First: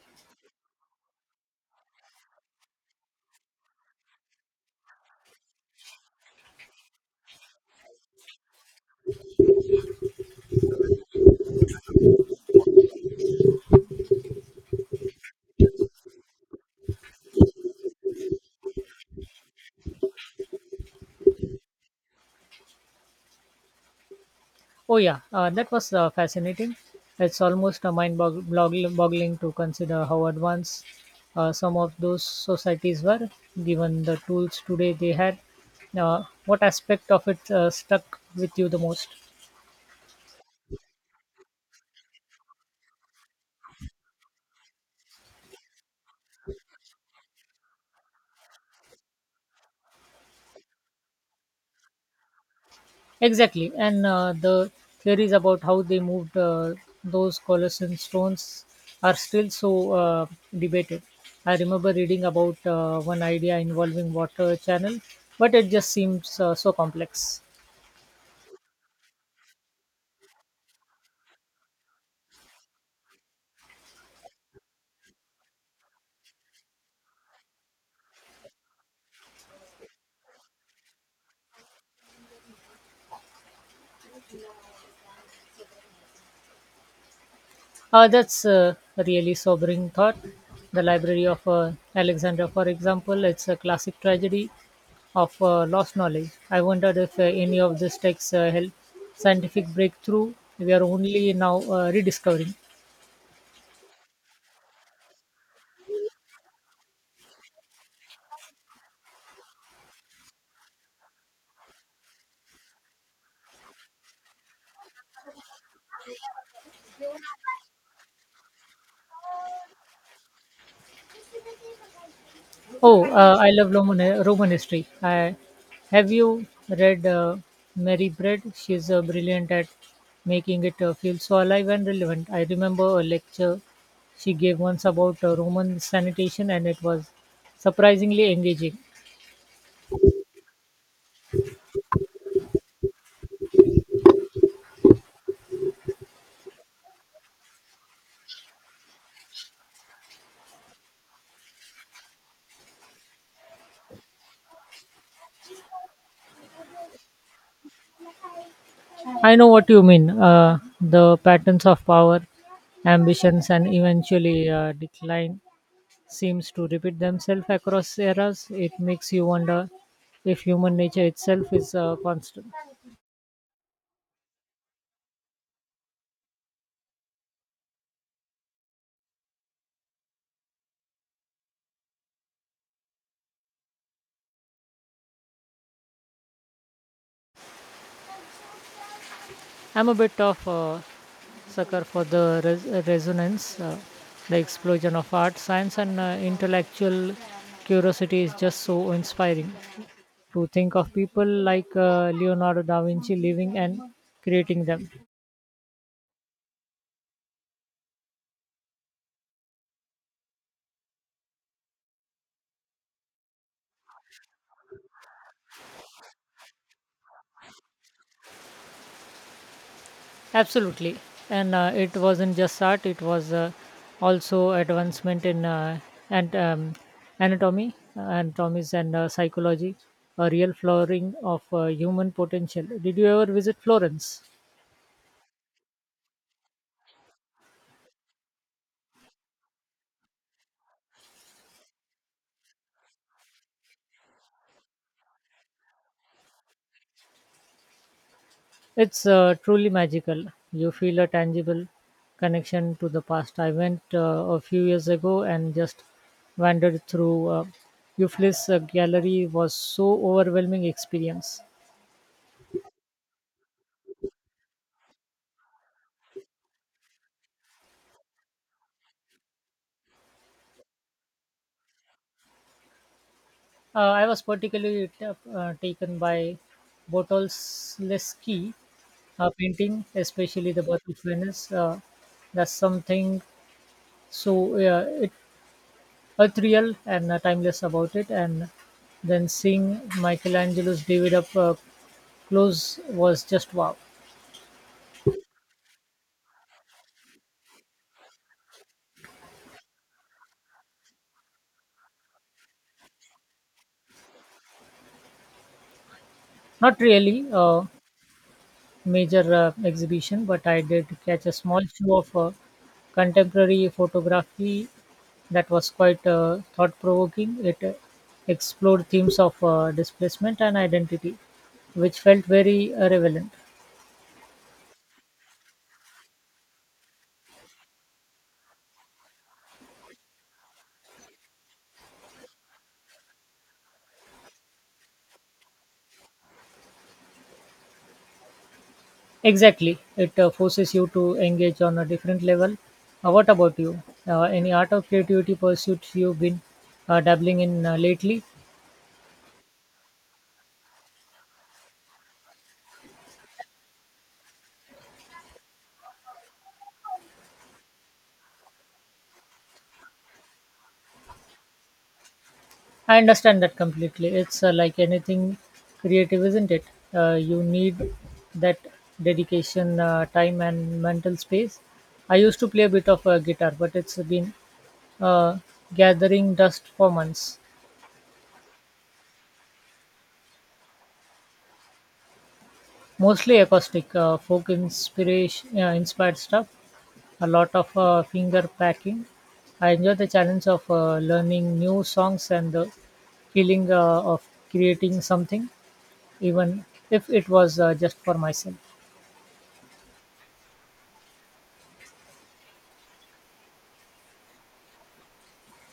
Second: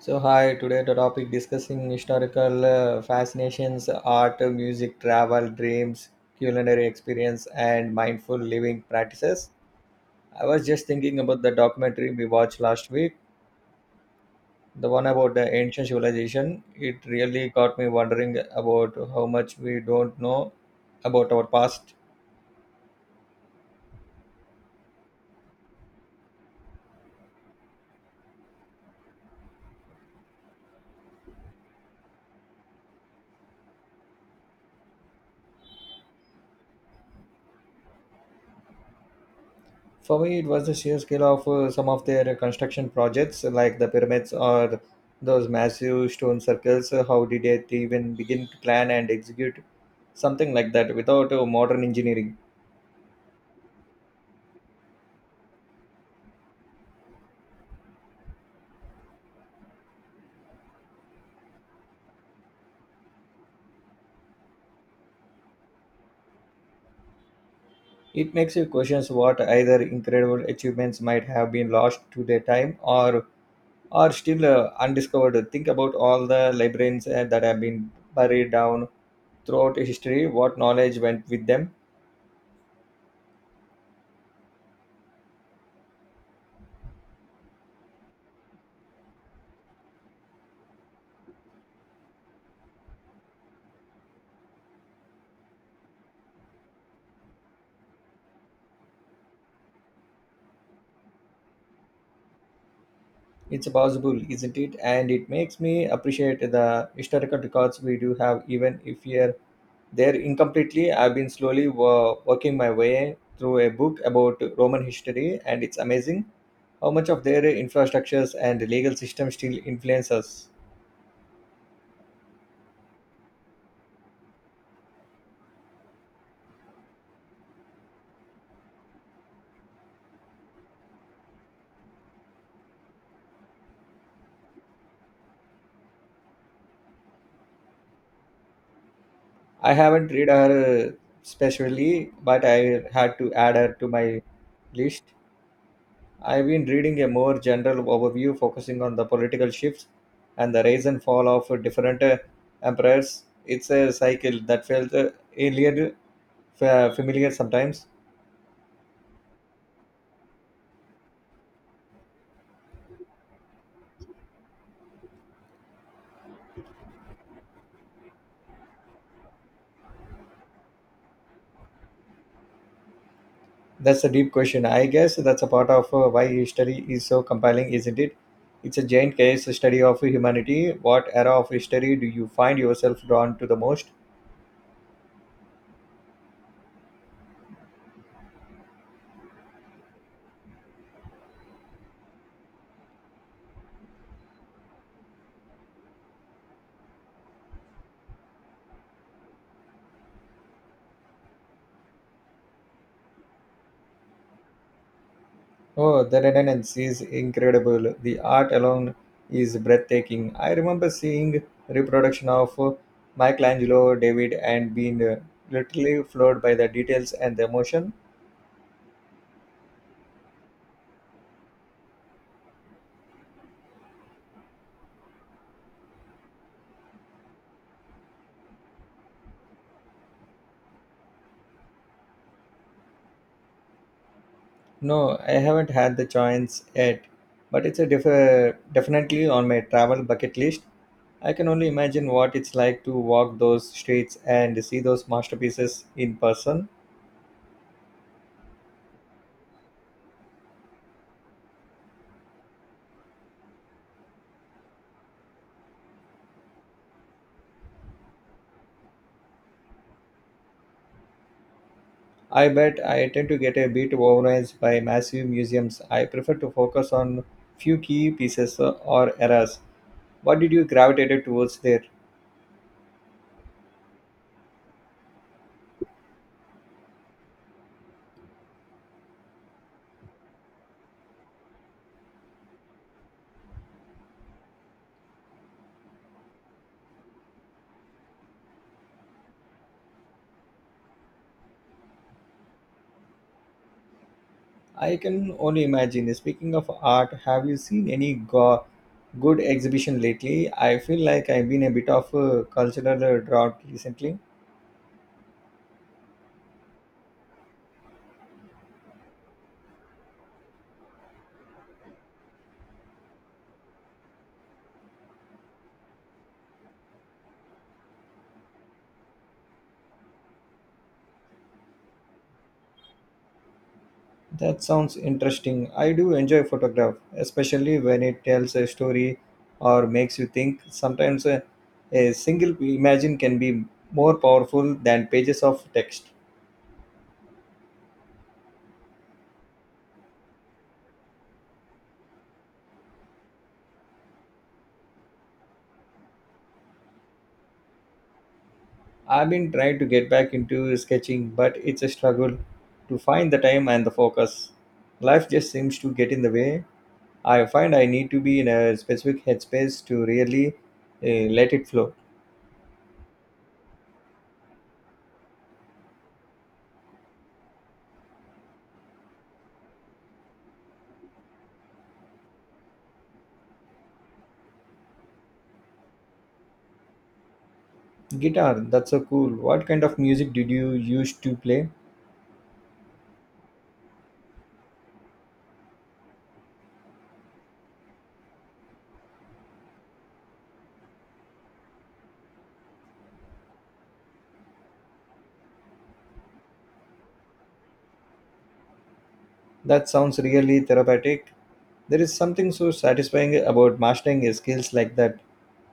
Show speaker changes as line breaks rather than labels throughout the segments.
So hi, today the topic discussing historical fascinations, art, music, travel, dreams, culinary experience, and mindful living practices. I was just thinking about the documentary we watched last week, the one about the ancient civilization. It really got me wondering about how much we don't know about our past.
Oh yeah, that was fascinating. It's almost mind-boggling to consider how advanced, some of those societies were, given the tools today they had. What aspect of it stuck with you the most?
For me, it was the sheer scale of some of their construction projects, like the pyramids or those massive stone circles. How did they even begin to plan and execute something like that without modern engineering.
Exactly, and the theories about how they moved, those Colossian stones are still so, debated. I remember reading about one idea involving water channel, but it just seems so complex.
It makes you question what either incredible achievements might have been lost to their time or are still undiscovered. Think about all the librarians that have been buried down throughout history. What knowledge went with them?
That's a really sobering thought. The Library of Alexander, for example, it's a classic tragedy of lost knowledge. I wondered if any of these texts help scientific breakthrough we are only now rediscovering.
It's possible, isn't it? And it makes me appreciate the historical records we do have, even if you're there incompletely. I've been slowly working my way through a book about Roman history, and it's amazing how much of their infrastructures and legal system still influence us.
Oh, I love Roman history. I, have you read Mary Bread? She's brilliant at making it feel so alive and relevant. I remember a lecture she gave once about Roman sanitation, and it was surprisingly engaging.
I haven't read her specially, but I had to add her to my list. I've been reading a more general overview focusing on the political shifts and the rise and fall of different empires. It's a cycle that felt alien, familiar sometimes.
I know what you mean, the patterns of power, ambitions, and eventually decline seems to repeat themselves across eras. It makes you wonder if human nature itself is constant.
That's a deep question. I guess that's a part of why history is so compelling, isn't it? It's a giant case study of humanity. What era of history do you find yourself drawn to the most?
I'm a bit of a sucker for the resonance, the explosion of art, science, and intellectual curiosity is just so inspiring. To think of people like Leonardo da Vinci living and creating them.
Oh, the Renaissance is incredible. The art alone is breathtaking. I remember seeing reproduction of Michelangelo, David, and being literally floored by the details and the emotion.
Absolutely. And it wasn't just art, it was, also advancement in and anatomy, anatomies, and psychology, a real flowering of human potential. Did you ever visit Florence?
No, I haven't had the chance yet, but it's a definitely on my travel bucket list. I can only imagine what it's like to walk those streets and see those masterpieces in person.
It's truly magical. You feel a tangible connection to the past. I went a few years ago and just wandered through, Euclid's gallery was so overwhelming experience.
I bet. I tend to get a bit overwhelmed by massive museums. I prefer to focus on few key pieces or eras. What did you gravitate towards there?
I was particularly taken by Botolsky painting, especially the Battle of Venice. There's something so, ethereal and timeless about it. And then seeing Michelangelo's David up, Close was just wow.
I can only imagine. Speaking of art, have you seen any good exhibition lately? I feel like I've been a bit of a cultural drought recently.
Not really a major exhibition, but I did catch a small show of contemporary photography that was quite thought provoking. It explored themes of displacement and identity, which felt very relevant.
That sounds interesting. I do enjoy photograph, especially when it tells a story or makes you think. Sometimes a single imagine can be more powerful than pages of text.
Exactly. It forces you to engage on a different level. What about you? Any art or creativity pursuits you've been dabbling in lately?
I've been trying to get back into sketching, but it's a struggle to find the time and the focus. Life just seems to get in the way. I find I need to be in a specific headspace to really let it flow.
I understand that completely. It's like anything creative, isn't it? You need that dedication, time, and mental space. I used to play a bit of guitar, but it's been, uh, gathering dust for months.
Guitar, that's so cool. What kind of music did you used to play?
Mostly acoustic, folk inspired stuff, a lot of finger packing. I enjoy the challenge of learning new songs and the feeling of creating something, even if it was just for myself.
That sounds really therapeutic. There is something so satisfying about mastering a skills like that.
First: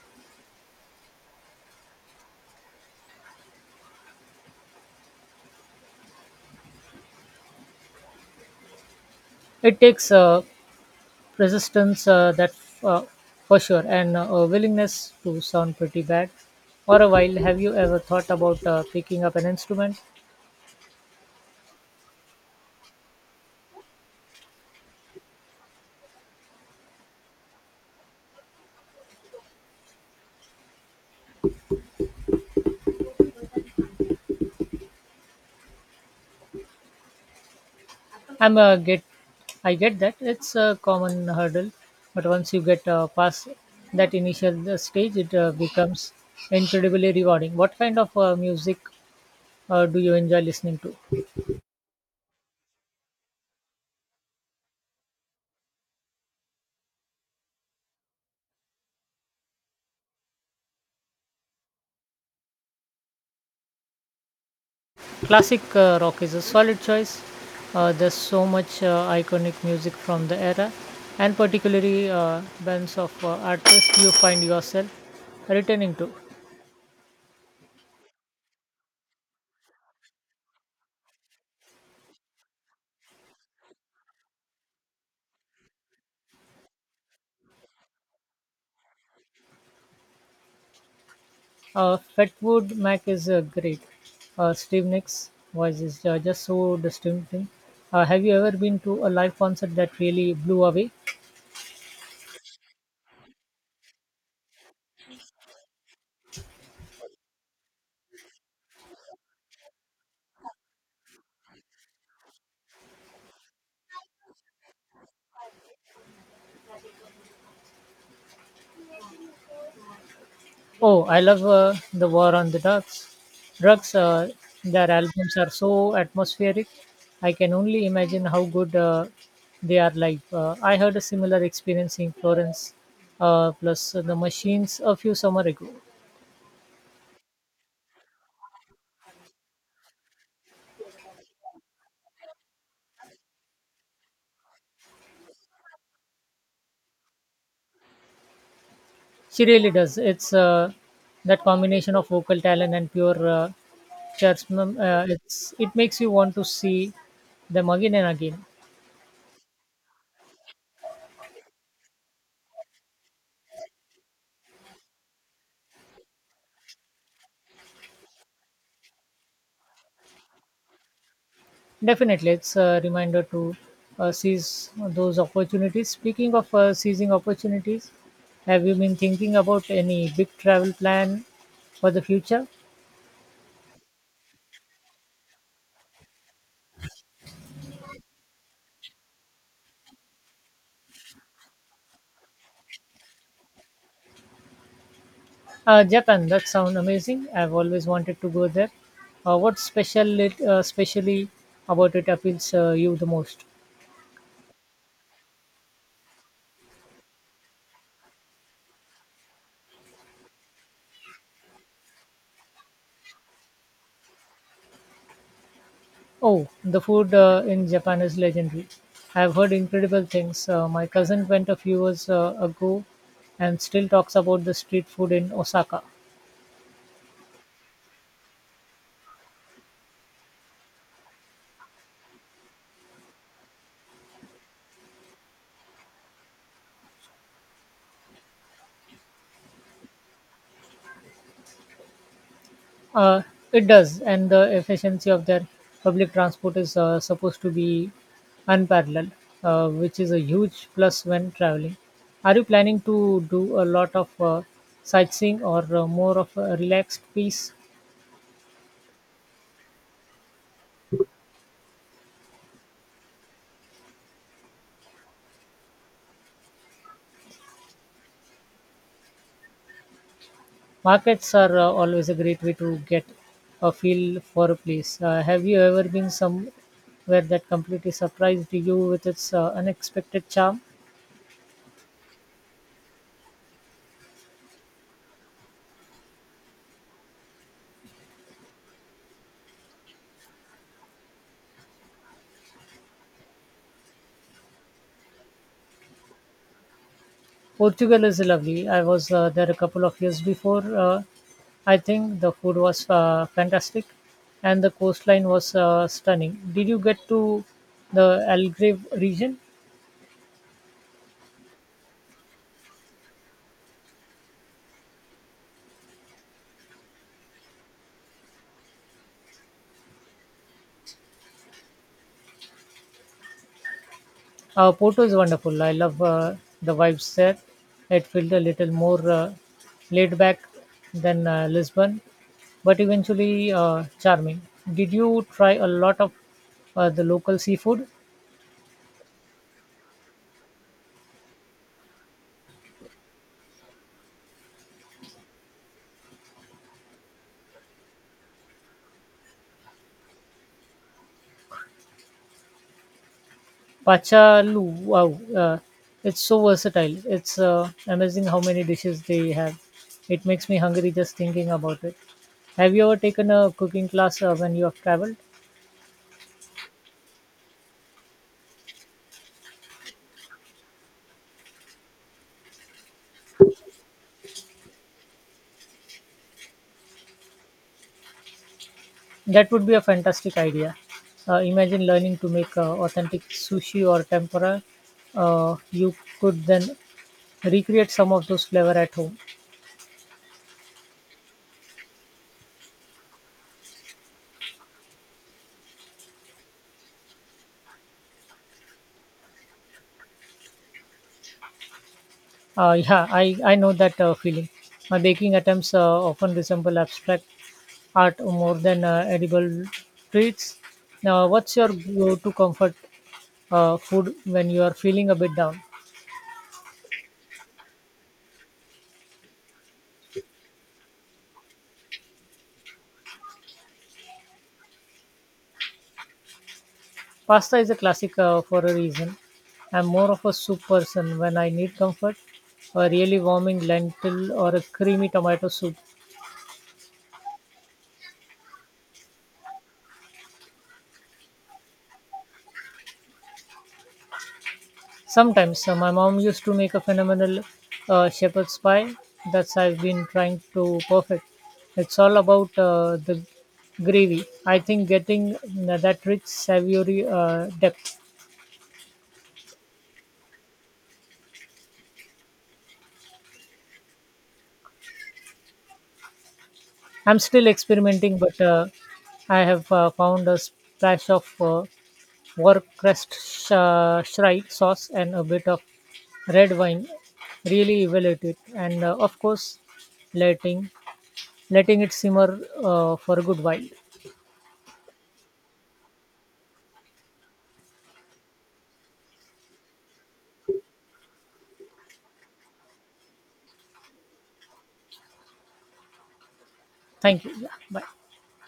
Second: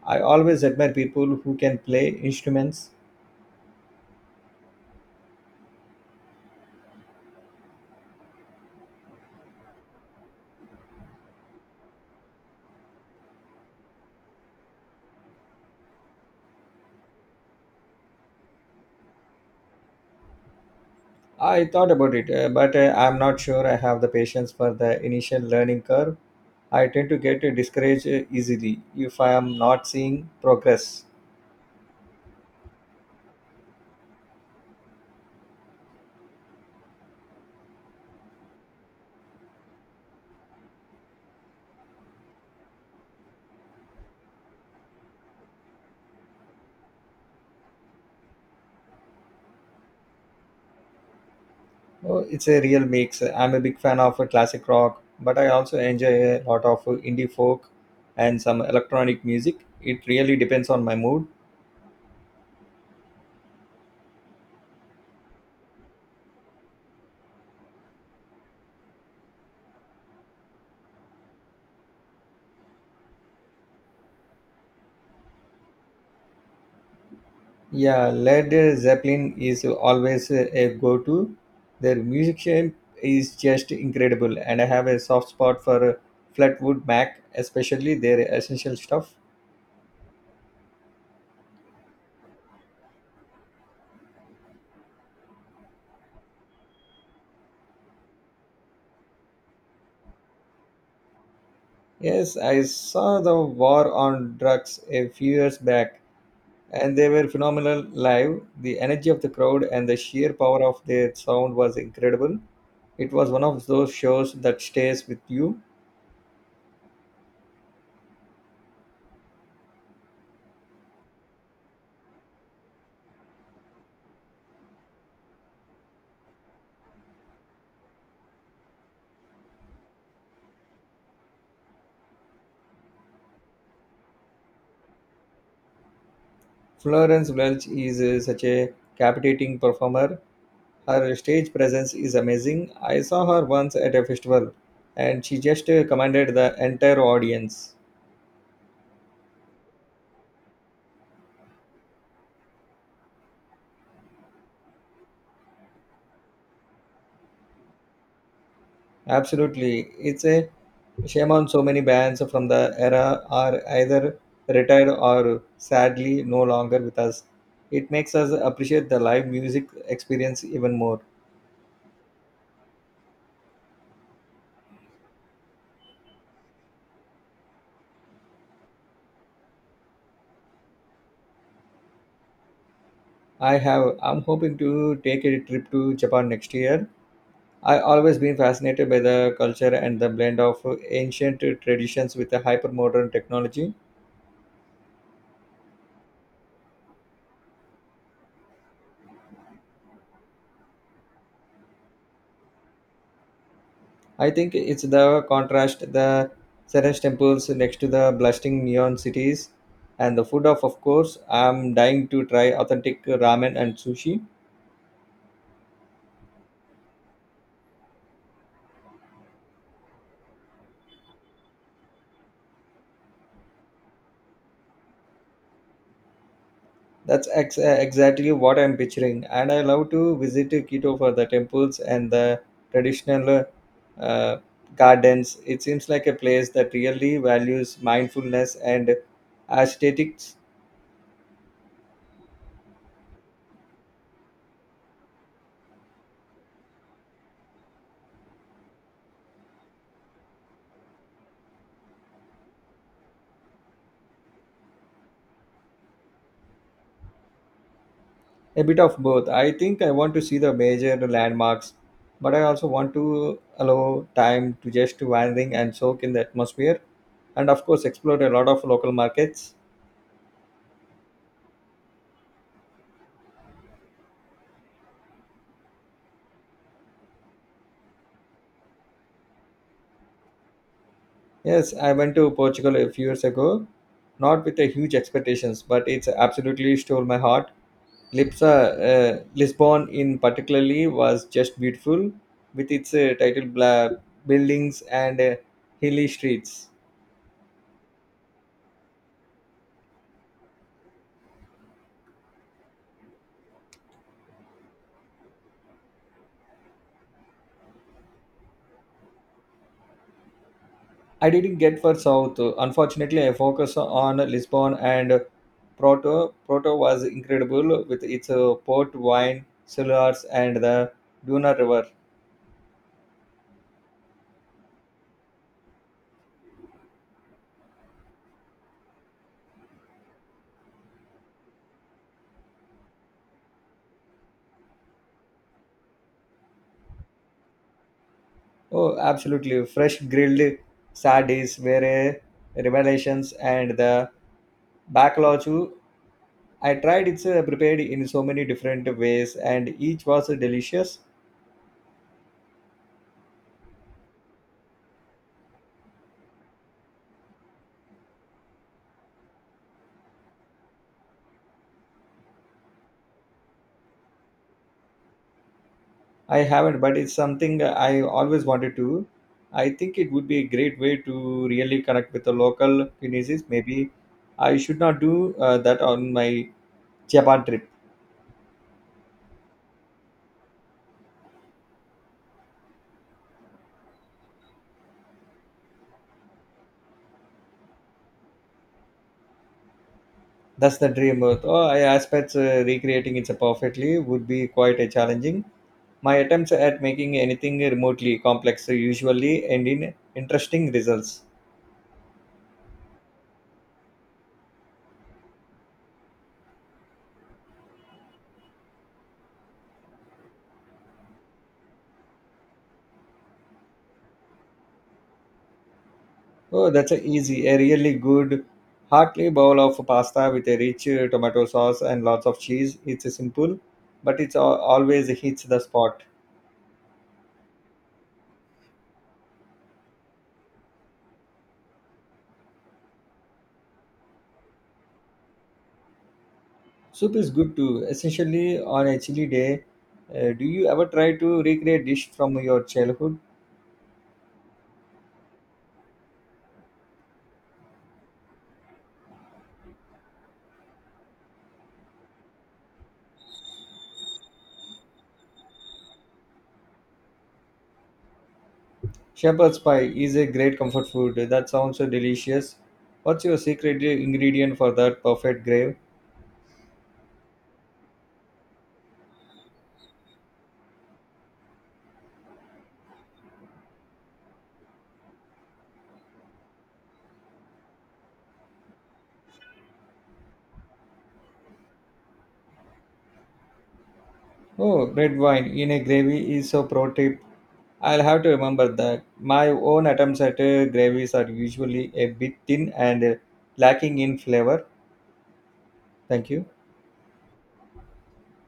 I always admire people who can play instruments.
It takes persistence, that uh, for sure, and a willingness to sound pretty bad for a while. Have you ever thought about picking up an instrument?
I thought about it, but I'm not sure I have the patience for the initial learning curve. I tend to get discouraged easily if I am not seeing progress.
I'm uh, get, I get that it's a common hurdle, but once you get past that initial stage, it becomes incredibly rewarding. What kind of music do you enjoy listening to?
Oh, it's a real mix. I'm a big fan of classic rock, but I also enjoy a lot of indie folk and some electronic music. It really depends on my mood.
Classic rock is a solid choice. There's so much iconic music from the era, and particularly bands of artists you find yourself returning to.
Yeah, Led Zeppelin is always a go to. Their musician is just incredible, and I have a soft spot for Flatwood Mac, especially their essential stuff.
Fatwood Mac is great. Steve Nicks' voice is just so distinctive. Have you ever been to a live concert that really blew away?
Yes, I saw the War on Drugs a few years back, and they were phenomenal live. The energy of the crowd and the sheer power of their sound was incredible. It was one of those shows that stays with you.
Oh, I love the War on the Drugs. Their albums are so atmospheric. I can only imagine how good they are live. I had a similar experience in Florence, plus the Machines a few summer ago.
Florence Welch is such a captivating performer. Her stage presence is amazing. I saw her once at a festival and she just commanded the entire audience.
She really does. It's that combination of vocal talent and pure charisma. It makes you want to see them again and again.
Absolutely. It's a shame on so many bands from the era are either retired or sadly no longer with us. It makes us appreciate the live music experience even more.
Definitely, it's a reminder to seize those opportunities. Speaking of seizing opportunities, have you been thinking about any big travel plan for the future?
I have. I'm hoping to take a trip to Japan next year. I always been fascinated by the culture and the blend of ancient traditions with the hypermodern technology.
Japan, that sounds amazing. I've always wanted to go there. What specially about it appeals you the most?
I think it's the contrast, the serene temples next to the blasting neon cities, and the food of course, I'm dying to try authentic ramen and sushi.
Oh, the food in Japan is legendary. I've heard incredible things. My cousin went a few years ago and still talks about the street food in Osaka.
That's exactly what I'm picturing, and I love to visit Quito for the temples and the traditional uh, gardens. It seems like a place that really values mindfulness and aesthetics.
Uh, it does, and the efficiency of their public transport is supposed to be unparalleled, which is a huge plus when traveling. Are you planning to do a lot of sightseeing or more of a relaxed piece?
A bit of both. I think I want to see the major landmarks, but I also want to allow time to just wandering and soak in the atmosphere, and of course explore a lot of local markets.
Markets are always a great way to get a feel for a place. Have you ever been somewhere that completely surprised you with its unexpected charm?
Yes, I went to Portugal a few years ago, not with a huge expectations, but it's absolutely stole my heart. Lipsa, Lisbon in particularly was just beautiful, with its title buildings and hilly streets.
Portugal is lovely. I was there a couple of years before. I think the food was fantastic, and the coastline was stunning. Did you get to the Algarve region?
I didn't get for South. Unfortunately, I focus on Lisbon and Porto. Porto was incredible with its port wine, cellars, and the Duna River.
Porto is wonderful. I love the vibes there. It felt a little more laid back than Lisbon, but eventually charming. Did you try a lot of the local seafood?
Oh, absolutely. Fresh grilled sardines were a revelations, and the bacalhau too. I tried it's prepared in so many different ways, and each was delicious.
Pachalu, wow, it's so versatile. It's amazing how many dishes they have. It makes me hungry just thinking about it. Have you ever taken a cooking class when you have traveled?
I haven't, but it's something I always wanted to. I think it would be a great way to really connect with the local communities. Maybe I should not do that on my Japan trip.
That would be a fantastic idea. Imagine learning to make authentic sushi or tempura. You could then recreate some of those flavor at home.
That's the dream. Oh, I aspect recreating it perfectly would be quite a challenging. My attempts at making anything remotely complex usually end in interesting results.
Yeah, I know that feeling. My baking attempts often resemble abstract art more than edible treats. Now, what's your go-to comfort food when you are feeling a bit down?
Oh, that's a easy, a really good, hearty bowl of pasta with a rich tomato sauce and lots of cheese. It's a simple, but it's always hits the spot.
Pasta is a classic for a reason. I'm more of a soup person when I need comfort. A really warming lentil or a creamy tomato soup.
Soup is good too, essentially on a chilly day. Do you ever try to recreate dish from your childhood?
Sometimes my mom used to make a phenomenal shepherd's pie that I've been trying to perfect. It's all about the gravy. I think getting that rich savory depth.
Shepherd's pie is a great comfort food. That sounds so delicious. What's your secret ingredient for that perfect gravy?
I'm still experimenting, but I have found a splash of Shri sauce and a bit of red wine really evaluate it, and of course, letting letting it simmer for a good while.
Oh, red wine in a gravy is so pro tip. I'll have to remember that. My own attempts at gravies are usually a bit thin and lacking in flavor. Thank you.
Thank you. Yeah, bye.